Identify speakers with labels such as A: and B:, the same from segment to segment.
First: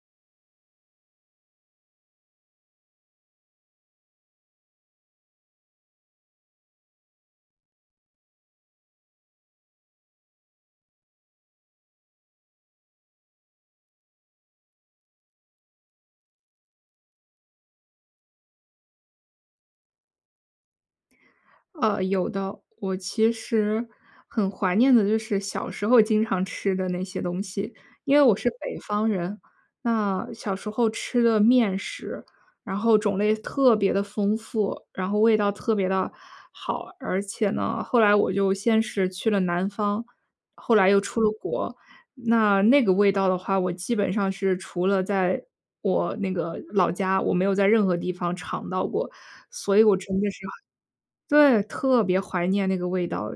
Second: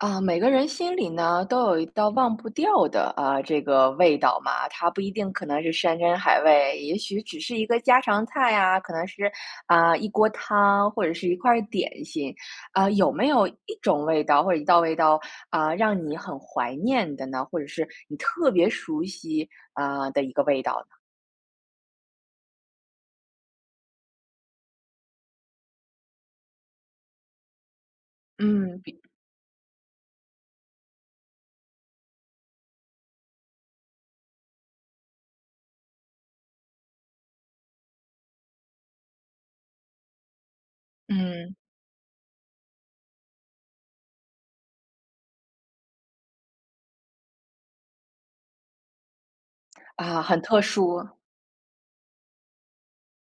A: 啊，每个人心里呢，都有一道忘不掉的，呃，这个味道嘛。它不一定可能是山珍海味，也许只是一个家常菜啊，可能是，啊，一锅汤或者是一块儿点心。呃，有没有一种味道或者一道味道，呃，让你很怀念的呢？或者是你特别熟悉，呃，的一个味道呢？
B: 呃，有的。我其实很怀念的就是小时候经常吃的那些东西。因为我是北
A: 嗯，比
B: 方人，那小时候吃的面食，然后种类特别地丰富，然后味道特别地好。而且呢，后来我就先是去了南方，后来又出了
A: 嗯。
B: 国。那那个味道的话，我基本上是除了在我那个老家，我没有在任何地方尝到过。所以我真
A: 啊，
B: 的
A: 很
B: 是很
A: 特殊。
B: 对，特别怀念那个味道，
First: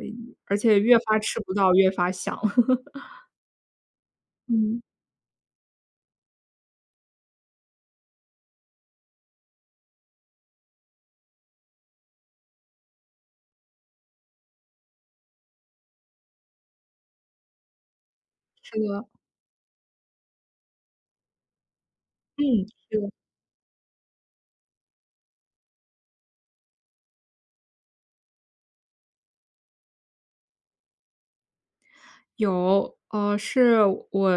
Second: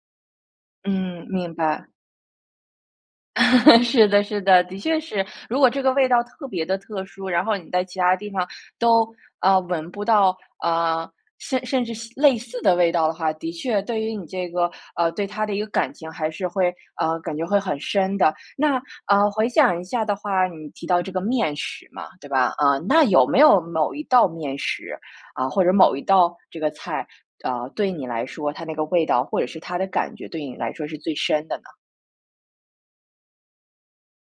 B: 而且越发
A: 嗯，
B: 吃不
A: 明
B: 到越
A: 白。
B: 发想。
A: 是的是的，的
B: 嗯。
A: 确是。如果这个味道特别地特殊，然后你在其他地方都，呃，闻不到，呃，甚甚至西类似的味道的话，的确对于你这个，呃，对它的一个感情还是会，呃，感觉会很深的。
B: 是
A: 那，
B: 的。
A: 呃，回想一下的话，你提到这个面食嘛，对
B: 嗯，
A: 吧？呃，
B: 是
A: 那
B: 的。
A: 有没有某一道面食，呃，或者某一道这个菜，呃，对你来说，它那个味道或者是它的感觉，对你来说是最深的呢？
B: 有，呃，是我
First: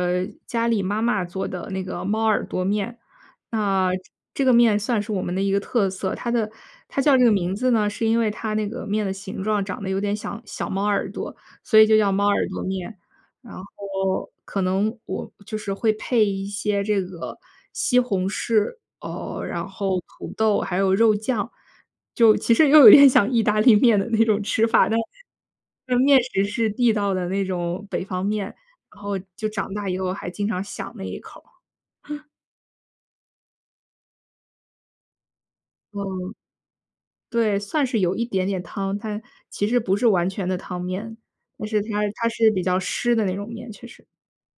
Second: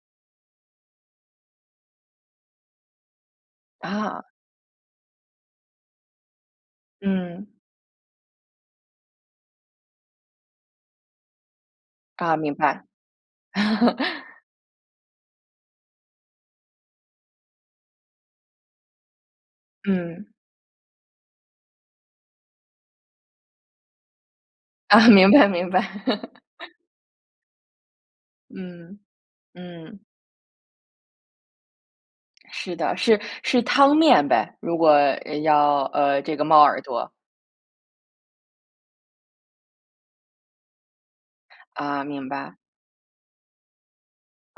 B: 家里妈妈做的那个猫耳朵面。那
A: 啊。
B: 这个面算是我们的一个特色，它的它叫这个
A: 嗯。
B: 名字呢，是因为它那个面的形状长得有点像小猫耳朵，所以就叫猫
A: 啊，
B: 耳
A: 明
B: 朵
A: 白。
B: 面。然后 可能我就是会配一些这个西红柿，哦，然后
A: 嗯。
B: 土豆，还有肉酱。就其实又有点像意大利面的那种吃法，但
A: 啊，明白明白。
B: 是面食是 地道的那种北方面，
A: 嗯，
B: 然后就长大以
A: 嗯。
B: 后还经常想那一口儿。
A: 是的，是是汤面呗？如果，呃，要呃，
B: 嗯，
A: 这个猫耳朵。
B: 对，算是有一点点汤，但其实不是完全的汤面。但是它
A: 啊，明
B: 它是
A: 白。
B: 比较湿的那种面，确实。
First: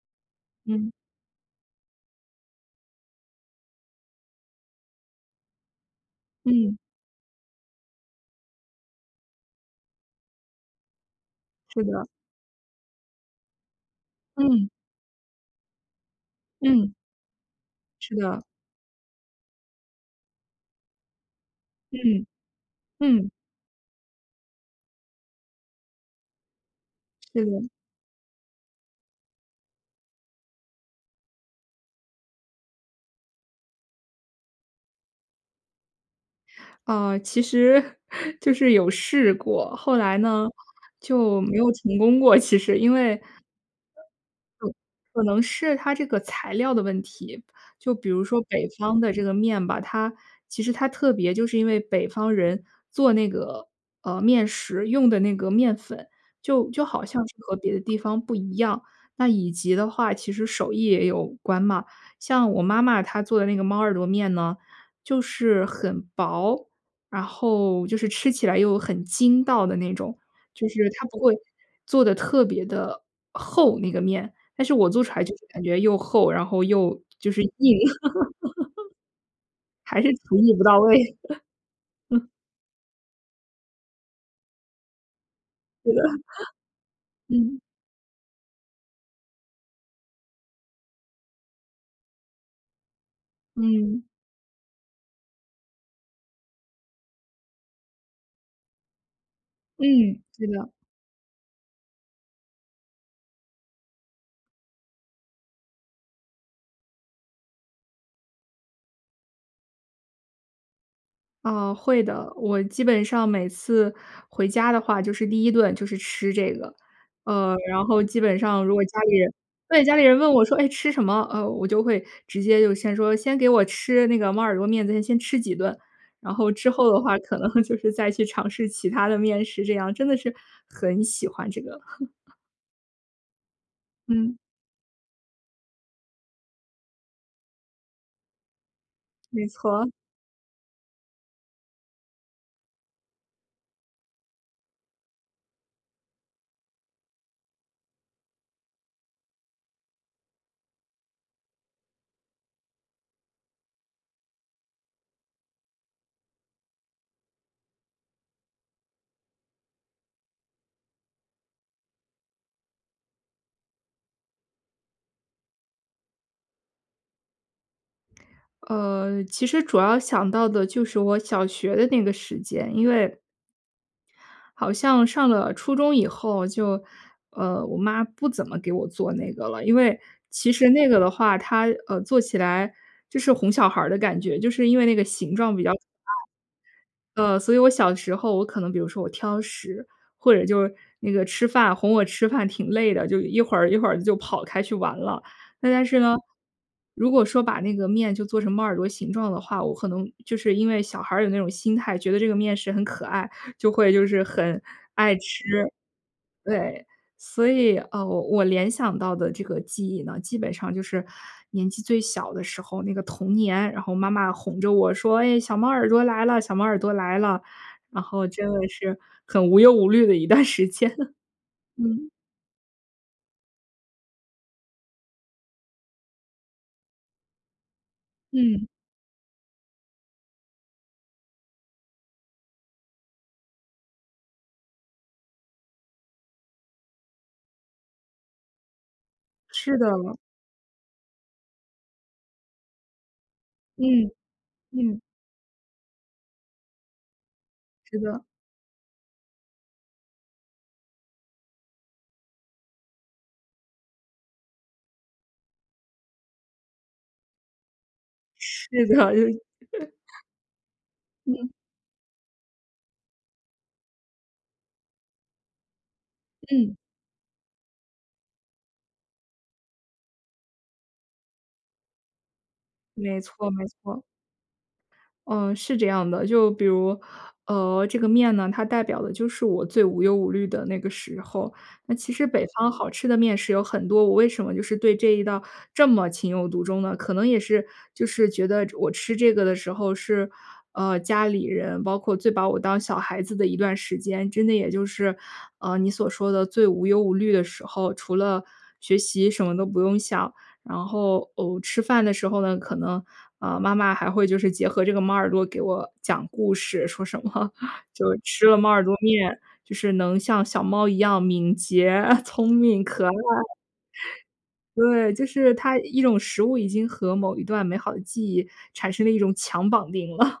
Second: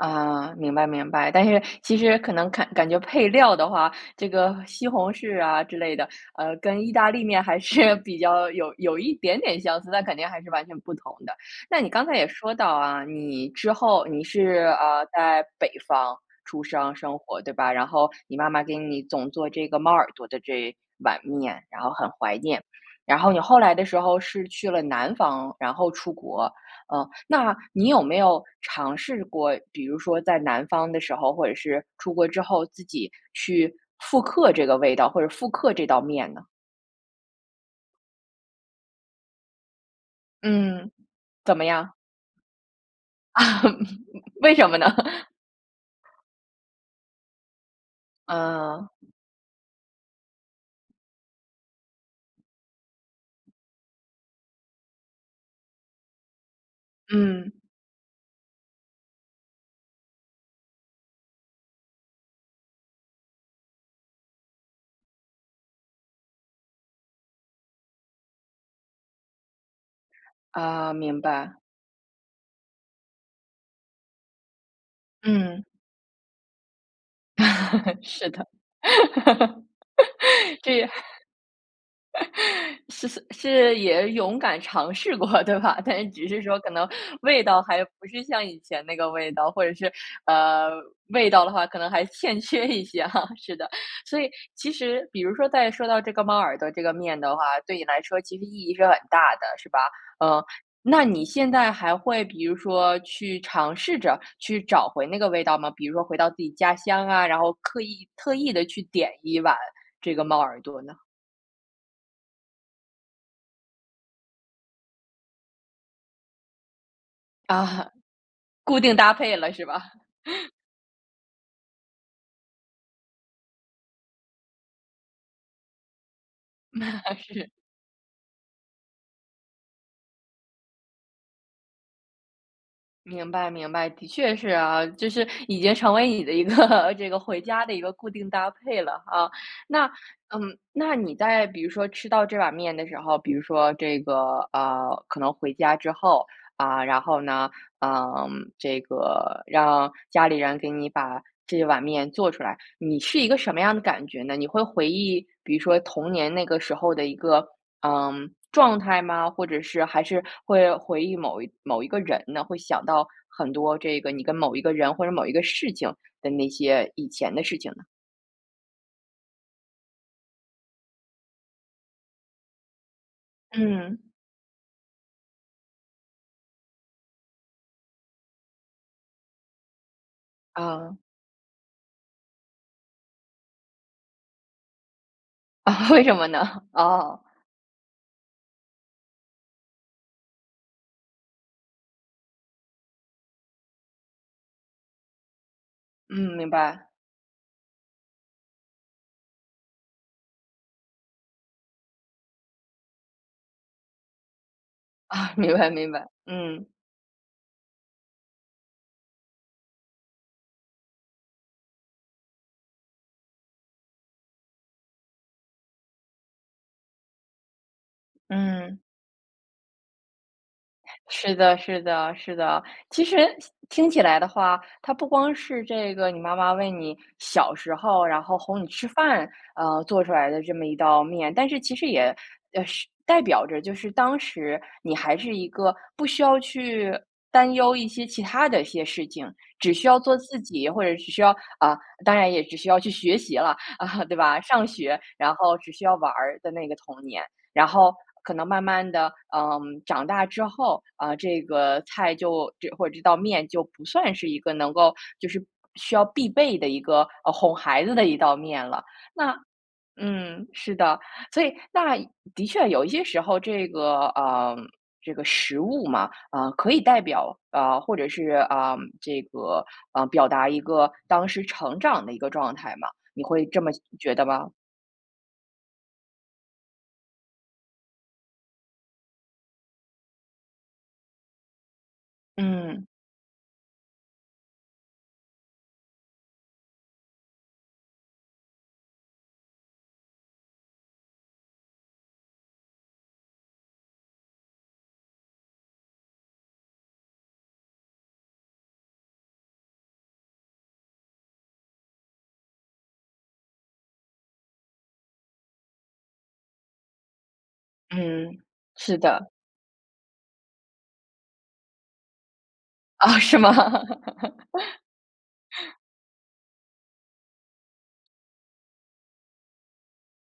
A: 啊，明白
B: 嗯。
A: 明白。但是其实可能看感觉配料的话，这个西红柿啊之类的，呃，
B: 嗯。
A: 跟意大利面还是比较有有一点点相似，但肯定还是完全不同的。那
B: 是
A: 你刚
B: 的。
A: 才也说到啊，你之后你是
B: 嗯。
A: 啊，在北方出
B: 嗯。
A: 生，生活对吧？然后，
B: 是
A: 你
B: 的。
A: 妈妈给你总做这个猫耳朵的这碗面，然后很
B: 嗯，
A: 怀念，然
B: 嗯。
A: 后你后来的时候是去了南方，然后出国。呃，
B: 是
A: 那
B: 的。
A: 你有没有尝试过比如说在南方的时候，或者是出国之后自己去复刻这个味道或者复刻这道面呢？
B: 啊，其实，就是有试过，后来呢，
A: 嗯，
B: 就没
A: 怎
B: 有
A: 么样？
B: 成功过，其实，因为
A: 啊，为什么呢？
B: 可能是它 这个材料的问题，就比如说北
A: 呃。
B: 方的这个面吧，它其实它特别就是因为北方人做那个，呃，面食用的那个面粉，就就好像是
A: 嗯。
B: 和别的地方不一样。那以及的话其实手艺也有关嘛，像我妈妈她做的那个猫耳朵面呢，就是很薄，然后就是吃起来又很筋道的那种，就是
A: 啊，
B: 她不
A: 明
B: 会
A: 白。
B: 做得特别的厚，那个面，但是我做出来就是感
A: 嗯。
B: 觉又厚，然后又就是硬。
A: 是的。
B: 还是厨艺不到
A: 这样
B: 位。啊。
A: 是是是也勇敢尝试过对吧，
B: 对
A: 但
B: 的。
A: 是只是说可能 味
B: 嗯。
A: 道还不是像以前那个味道，或者是，呃味道的话可能还欠缺一些啊，是的。
B: 嗯。
A: 所以其实比如说在说到这个猫耳朵这个面的话，对你来说其实意义是很大的，是吧？
B: 嗯，
A: 嗯，
B: 是的。
A: 那你现在还会比如说去尝试着去找回那个味道吗？比如说回到自己家乡啊，然后刻意特意地去点一碗这个猫耳朵呢？
B: 啊，会的。我基本上每次回家的话就是第1顿就是吃这个。呃，然
A: 啊。
B: 后基本上如
A: 固
B: 果
A: 定
B: 家
A: 搭
B: 里人
A: 配了是吧？
B: 对，家里人问我 说：“哎，吃什么？”呃我就会直接就先说：“先给我吃那个猫耳朵面，咱先吃几顿。“然后之后的 话可能
A: 是。
B: 就是再去尝试其它的面食这样，真的是，很喜欢这个。
A: 明白明白，的确
B: 嗯。
A: 是啊。就是已经成为你的一个这个回家的一个固定搭配了啊。
B: 没
A: 那
B: 错。
A: 嗯，那你在比如说吃到这碗面的时候，比如说这个，呃，可能回家之后，啊，然后呢，嗯，这个让家里人给你把这碗面做出来，你是一个什么样的感觉呢？你会回忆比如说童年那个时候的一个，嗯，状态吗？或者是还是会回忆某一某一个人呢？会想到很多这个你跟某一个人或者某一个事情的那些以前的事情呢？
B: 呃，其实主要想到的就是我小学的那个时间。因为
A: 嗯。
B: 好像上了初中以后就，呃，我妈不怎么给我做那个了。因为其实那
A: 啊。
B: 个的话，她呃，做起来就是哄小孩儿的感觉，就是因为那个形状比较可
A: 为什么呢？哦。
B: 爱。呃，所以我小时候我可能比如说我挑食，或者就是那个吃饭哄我吃饭挺累的，就一会儿一会儿就跑开去玩了。那但是呢，
A: 嗯，明白。
B: 如果说把那个面就做成猫耳朵形状的话，我可能就是因为小孩儿有那种心态，觉得这个面食很可爱，就会就是很爱吃。
A: 明白明白。嗯。
B: 对。所以，呃，我我联想到的这个记忆呢，基本上就是年纪最小的时候，那个童年。然后妈妈哄着我说：”哎，小猫耳朵来了，小猫耳朵来了。“然后真的
A: 嗯。
B: 是很无忧无虑的一段时间了。
A: 是的是
B: 嗯。
A: 的是的。其实听听起来的话，它不光是这个你妈妈为你小时候，然后哄
B: 嗯。
A: 你吃饭，呃，做出来的这么一道面。但是其实也呃是代表着，就是当时你还是一个不需要去担忧一些其它的一些事情，只
B: 是
A: 需
B: 的。
A: 要做自己或者是只需要啊，当然也只需要去学习了，啊，
B: 嗯。
A: 对吧？上
B: 嗯。
A: 学，然后只需要玩儿的那个童年。然后
B: 是的。
A: 可能慢慢地，嗯，长大之后啊这个菜就这或者这道面就不算是一个能够就是需要必备的一个，呃，哄孩子的一道面了。
B: 是的，就
A: 那嗯，是的。所
B: 嗯。
A: 以那的确有一些时候这个嗯，这个食物嘛，啊，可
B: 嗯。
A: 以代表呃，或者是呃，这个呃，表达一个当时成长的一个状态嘛。
B: 没
A: 你会
B: 错
A: 这
B: 没
A: 么
B: 错。
A: 觉得吗？
B: 嗯，是这样的。就比如，呃，这个面呢，它代表的就是我最无忧无虑的那个时候。那其实北方
A: 嗯。
B: 好吃的面食有很多，我为什么就是对这一道这么情有独钟呢？可能也是就是觉得我吃这个的时候是，呃，家里人包括最把我当小孩子的一段时间。真的也就是，呃，你所说的最无忧无虑的时候，除了学习什么都不用想。然后，哦，吃饭的时候呢，可能，啊，妈妈还会就是结合这个猫耳朵给我讲故事。说什么就
A: 嗯，
B: 吃了猫耳朵
A: 是的。
B: 面，就是能像小猫一样敏捷，聪明可爱。
A: 啊，是吗？
B: 对。就是它 一种食物已经和某一段美好的记忆产生了一种强绑定了。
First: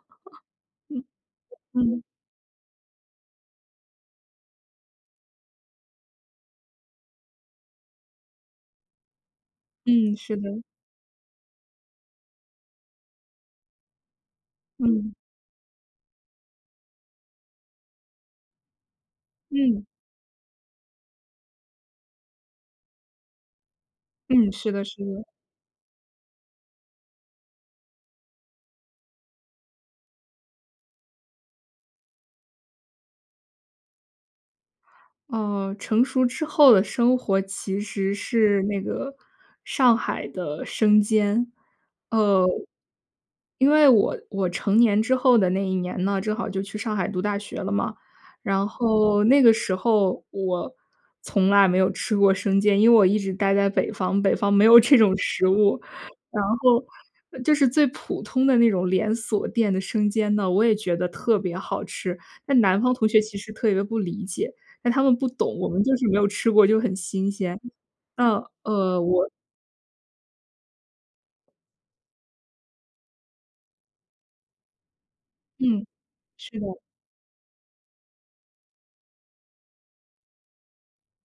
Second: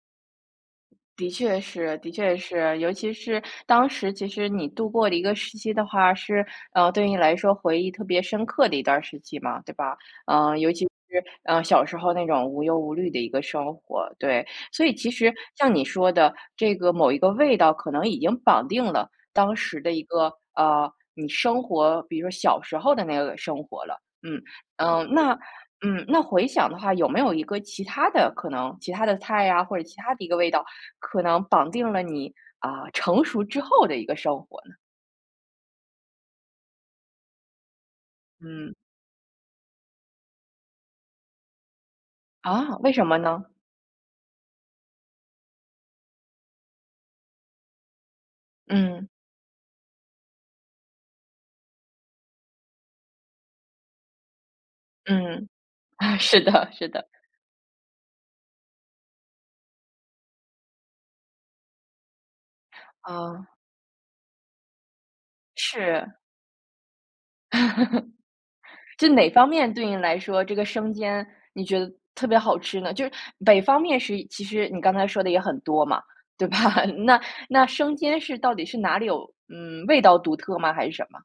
A: 的确
B: 嗯。
A: 是
B: 嗯。
A: 的确是。尤其是当时其实你度过了一个时期的话是，呃，对你来说回忆特别深刻的一段时期嘛，对吧？
B: 嗯，是
A: 嗯，
B: 的。
A: 尤其是，嗯，小时候那种无忧无虑的一个生活，对。所以其
B: 嗯。
A: 实像你说的这个某一个味道可能已经绑定了当时
B: 嗯。
A: 的一个，呃，你生活比如说小时候的那个生活了。嗯。
B: 嗯，是的是
A: 嗯，
B: 的。
A: 那嗯，那回想的话有没有一个其它的可能其它的菜呀，或者其它的一个味道，可能绑定了你，啊，成熟之后的一个生活呢？
B: 嗯，成熟之后的生活其实是
A: 嗯。
B: 那个上海的生煎。呃，
A: 啊，为什么呢？
B: 因为我我成年之后的那一年呢，正好就去上海读大学了嘛。然
A: 嗯。
B: 后那个时候我从来没有吃过生煎，因为我一直待在北方，北方没有这种食
A: 嗯，
B: 物。
A: 啊，是
B: 然
A: 的
B: 后
A: 是的。
B: 就是最普通的那种连锁店的生煎呢，我也觉得特别好吃。但南方同学其
A: 啊。
B: 实特别不理解。那他们不懂，我们就是没
A: 是。
B: 有吃过，就很新鲜。呃，呃，
A: 就哪
B: 我
A: 方面对你来说，这个生煎你觉得特别好吃呢？就是北方面食其实你刚才说的也很多
B: 嗯，
A: 嘛，对吧？
B: 是的。
A: 那那生煎是到底是哪里有嗯，味道独特吗？还是什么？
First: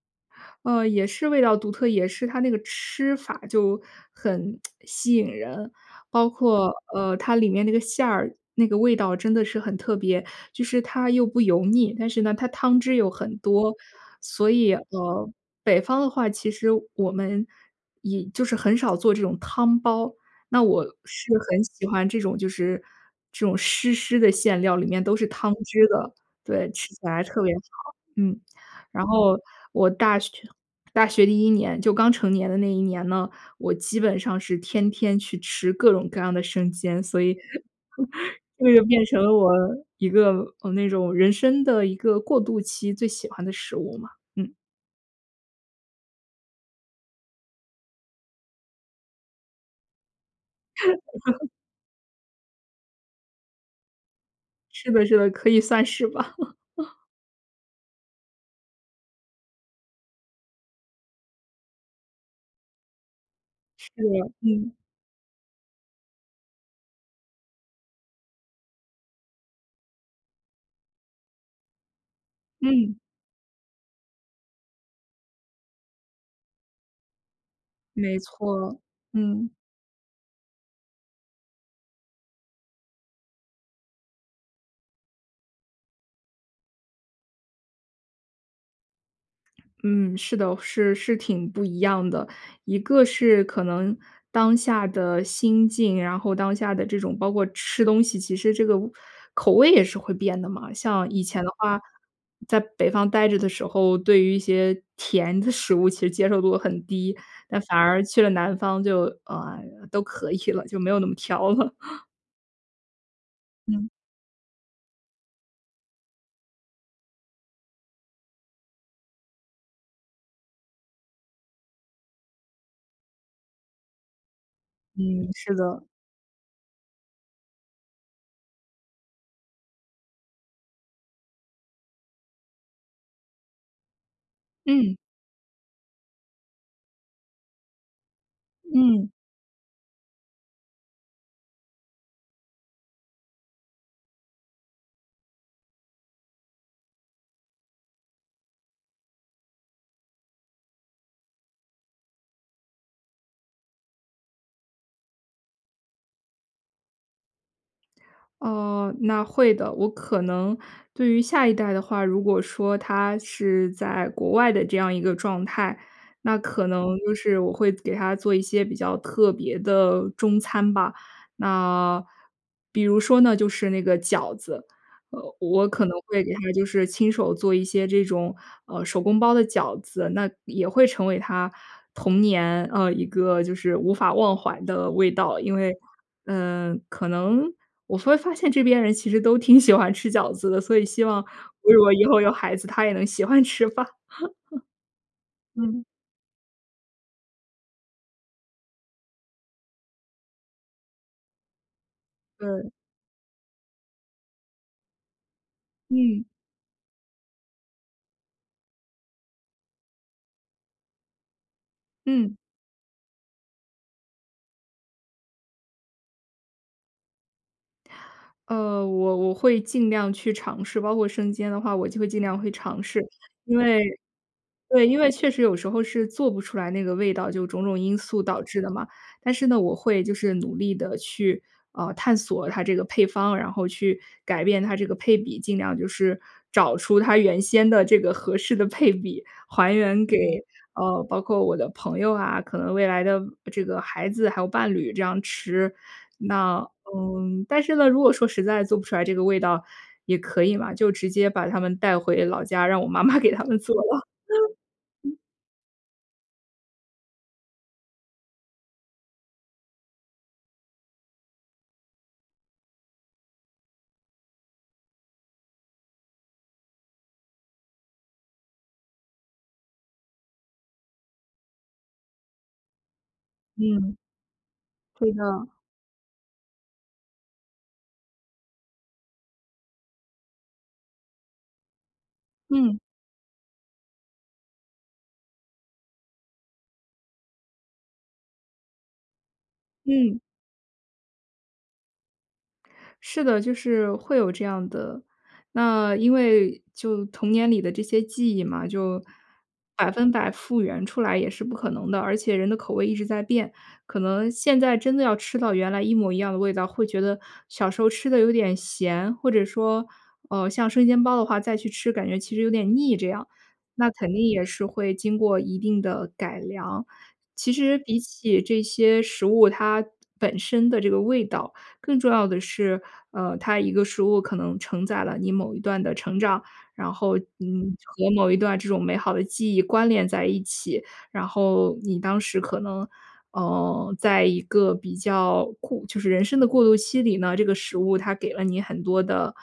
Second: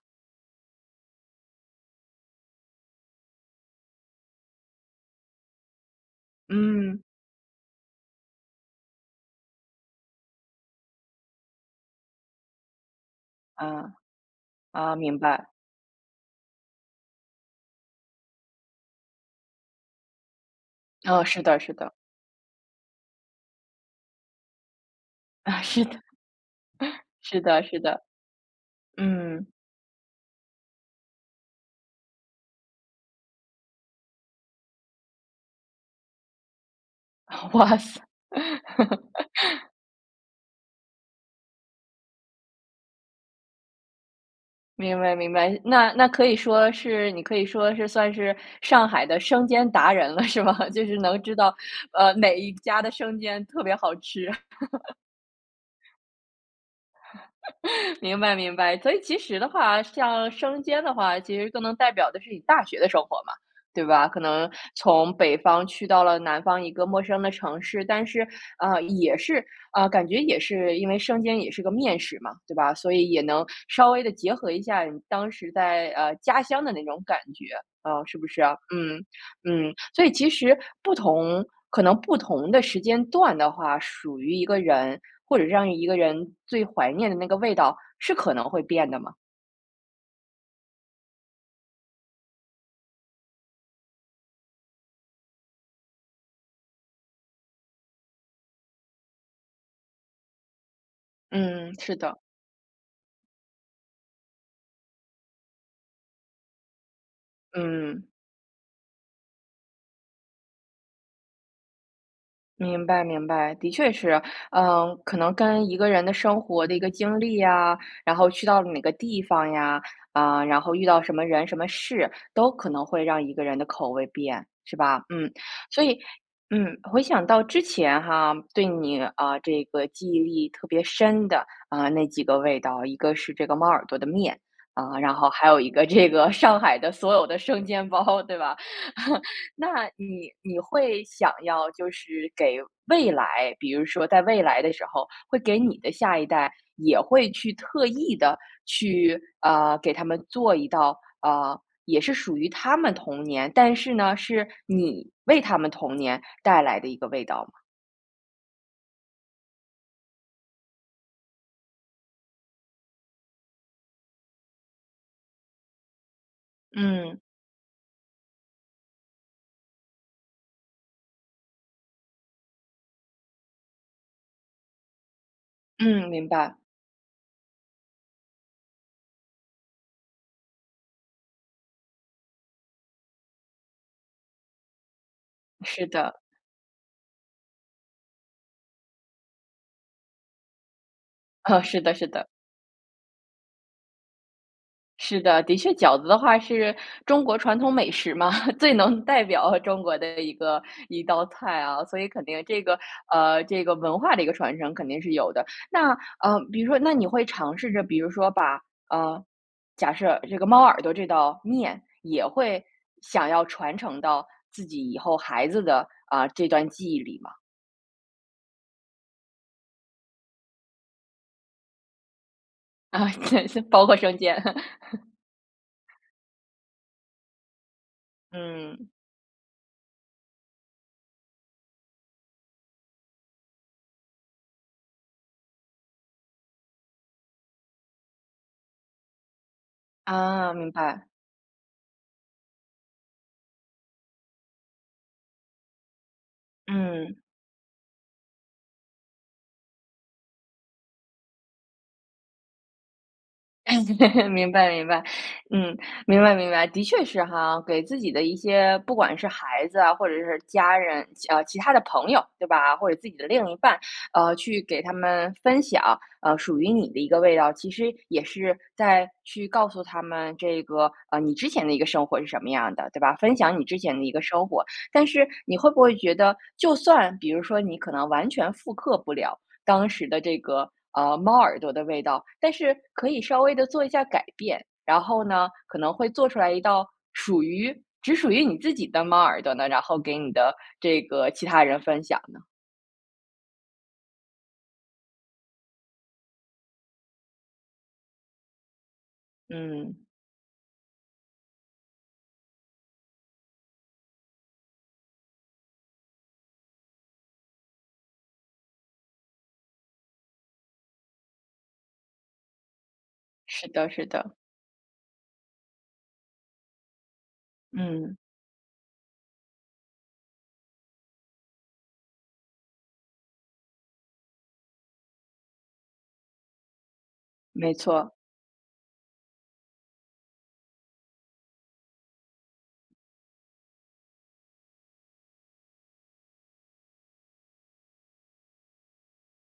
B: 呃，也是味道独特，也是它那个吃法就很 吸引人。包括，
A: 嗯。
B: 呃，它里面那个馅儿，那个味道真的是很特别。就是它又不油腻，但是呢，它汤汁又很多。
A: 嗯。
B: 所以，
A: 啊，明
B: 呃，
A: 白。
B: 北方的话，其实我们也就是很少做这种汤包，那我
A: 啊，
B: 是
A: 是的
B: 很
A: 是
B: 喜
A: 的。
B: 欢这种就是这种湿湿的馅料里面都是汤
A: 啊，是
B: 汁
A: 的。
B: 的。对，吃起 来特
A: 是
B: 别好，
A: 的是的。
B: 嗯。然后
A: 嗯。
B: 我大学大学第一年，就刚成年的那一年呢，我基本上是天天去吃各种各样的生煎。所以
A: 啊，哇塞。
B: 这个就变成了我 一个呃，那种人生的一个过渡期最喜欢的食物嘛。嗯。
A: 明白明白。那那可以说是你可以说是算是上海的生煎达人了是吧？就是能知 道，呃，哪一家的生煎特别好吃。
B: 是 的是的，可以算是吧。
A: 明白明白。所以其实的话，像生煎的话，其实更能代表的是你大学的生活嘛，对
B: 是，
A: 吧？可能
B: 嗯。
A: 从北方去到了南方一个陌生的城市，但是，呃，也是呃，感觉也是因为生煎也是个面食嘛，对吧？所
B: 嗯。
A: 以也能稍微地结合一下你当时在，呃，家乡的那种感觉，呃，
B: 没
A: 是不是啊？
B: 错，
A: 嗯，
B: 嗯。
A: 嗯。所以其实不同可能不同的时间段的话，属于一个人，或者是让一个人最怀念的那个味道，是可能会变的吗？
B: 嗯，是的，是是挺不一样的。一个是可能当下的心境，然后当下的这种包括吃东西，其实这个味口味也是会变的嘛。像以前的
A: 嗯，
B: 话，
A: 是的。
B: 在北方待着的时候，对于一些甜的食物其实接受度很低。但反
A: 嗯。
B: 而去了南方就，呃，都可以了，就没有那么挑了。
A: 明白明白，的
B: 嗯。
A: 确是。嗯，可能跟一个人的生活的一个经历啊，然后去到了哪个地方呀，呃，然后遇到什么人、什么事，都可能会让一个人的口味变，是吧？
B: 嗯，
A: 嗯，
B: 是的。
A: 所以嗯，回想到之前哈，对你，呃，这个记忆力特别深的，呃，那几个味道，一个是这个猫耳朵的面，
B: 嗯。
A: 呃，然后还有一个这个上海的所有的生煎包，对吧？
B: 嗯。
A: 那你你会想要就是给未来比如说在未来的时候，会给你的下一代也会去特意地去，呃，给他们做一道，呃，也是属于他们童年，但是呢，是你为他们童年带来的一个味道吗？
B: 哦，那会的。我可能对于下一代的话，如果说他是在国外的这样一个状态，那可能就
A: 嗯。
B: 是我会做给他做一些比较特别的中餐吧。那比如说呢，就是那个饺子。呃，我可能
A: 嗯，
B: 会
A: 明
B: 给他
A: 白。
B: 就是亲手做一些这种，呃，手工包的饺子。那也会成为他童年，呃，一个就是无法忘怀的味道。因为，
A: 是的。
B: 嗯，可能我突然发现这边人其实都挺喜欢吃饺子的，所以希望
A: 啊，
B: 我如
A: 是
B: 果
A: 的
B: 以
A: 是
B: 后
A: 的。
B: 有孩子，他也能喜欢吃吧。
A: 是的，的确
B: 嗯。
A: 饺子的话是中国传统美食嘛，最能代表中国的一个一道菜啊，所以肯定这
B: 对。
A: 个，呃，这个文化的一个传承肯定是有的。那，
B: 嗯。
A: 呃，比如说那你会尝试着比如说把呃，假设这个猫耳朵这道面，也
B: 嗯。
A: 会想要传承到自己以后孩子的，呃，这段记忆里吗？
B: 呃，我我会尽量去尝试，包括生煎的话我就会尽量会尝试。
A: 啊，真
B: 因
A: 是
B: 为
A: 包括生煎。
B: 对，因为 确实有时候是做不出来那个味道，就种种因素导致的嘛。
A: 嗯。
B: 但是呢，我会就是努力地去，呃，探索它这个配方，然后去改变它这个配比，尽量就是找出它原先的这个合适的配比，还原给，
A: 啊，明
B: 呃，
A: 白。
B: 包括我的朋友啊，可能未来的未这个孩子还有伴侣这样吃。那
A: 嗯。
B: 嗯，但是呢，如果说实在做不出来这个味道也可以嘛，就直接把他们带回老家，让我妈妈给他们做了。
A: 明白明白，嗯，明白明白。的确是哈，给自己的一些不管是孩子啊，或者是家人，家呃，其他的朋友，对吧，或者自己的另一半，呃，去给他们分享，呃，属于你的一个味道。其实也是在去告诉他们这个，呃，你之前的一个生活是什么样的，对吧，分享你之前
B: 嗯。
A: 的一个生活。但
B: 是
A: 是
B: 的。
A: 你会不会觉得，就算比如说你可能完全复刻不了当时的这个，呃，猫耳朵的味道，但是
B: 嗯。
A: 可以稍微地做一下改变，然后呢，可能会做出来一道属于只属于你自己的猫耳朵呢，然后给
B: 嗯。
A: 你的这个其他人分享呢？
B: 是的，就是会有这样的。那因为就童年里的这些记忆嘛，就百
A: 嗯。
B: 分百复原出来也是不可能的。而且人的口味一直在变，可能现在真的要吃到原来一模一样的味道，会觉得小时候吃得有点咸，或者说，呃，像生煎包的话，再去吃感觉其实有点腻这样，
A: 是
B: 那
A: 的是
B: 肯定
A: 的。
B: 也是会经过一定的改良。其实比
A: 嗯。
B: 起这些食物它本身的这个味道，更重要的是，呃，它一个食物可能承载了你某一段的成长，然后，嗯，
A: 没
B: 和
A: 错。
B: 某一段的这种美好的记忆关联在一起。然后你当时可能，呃，在一个比较过就是人生的过渡期里呢，这个食物它给了你很多的，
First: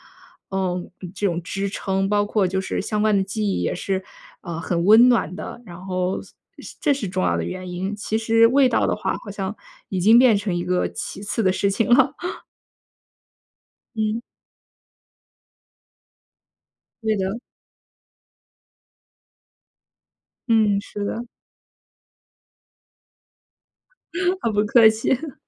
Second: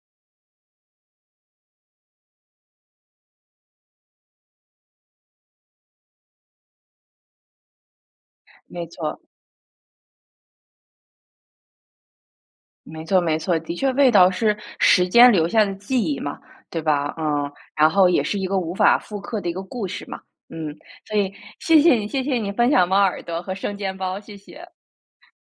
B: 呃，嗯，这种支撑。包括就是相关的记忆也是，呃，很温暖的。然后所是这是重要的原因，其实味道
A: 没
B: 的话
A: 错。
B: 好像已经变成一个其次的事情了。
A: 没错没错，的确味
B: 嗯。
A: 道是时间留下的记忆嘛，对吧？
B: 对的。
A: 嗯，然后也是一个无法复刻的一个故事嘛，嗯。
B: 嗯，是
A: 所
B: 的。
A: 以谢谢你，谢谢你分享猫耳朵和生煎包，谢
B: 好，不
A: 谢。
B: 客气。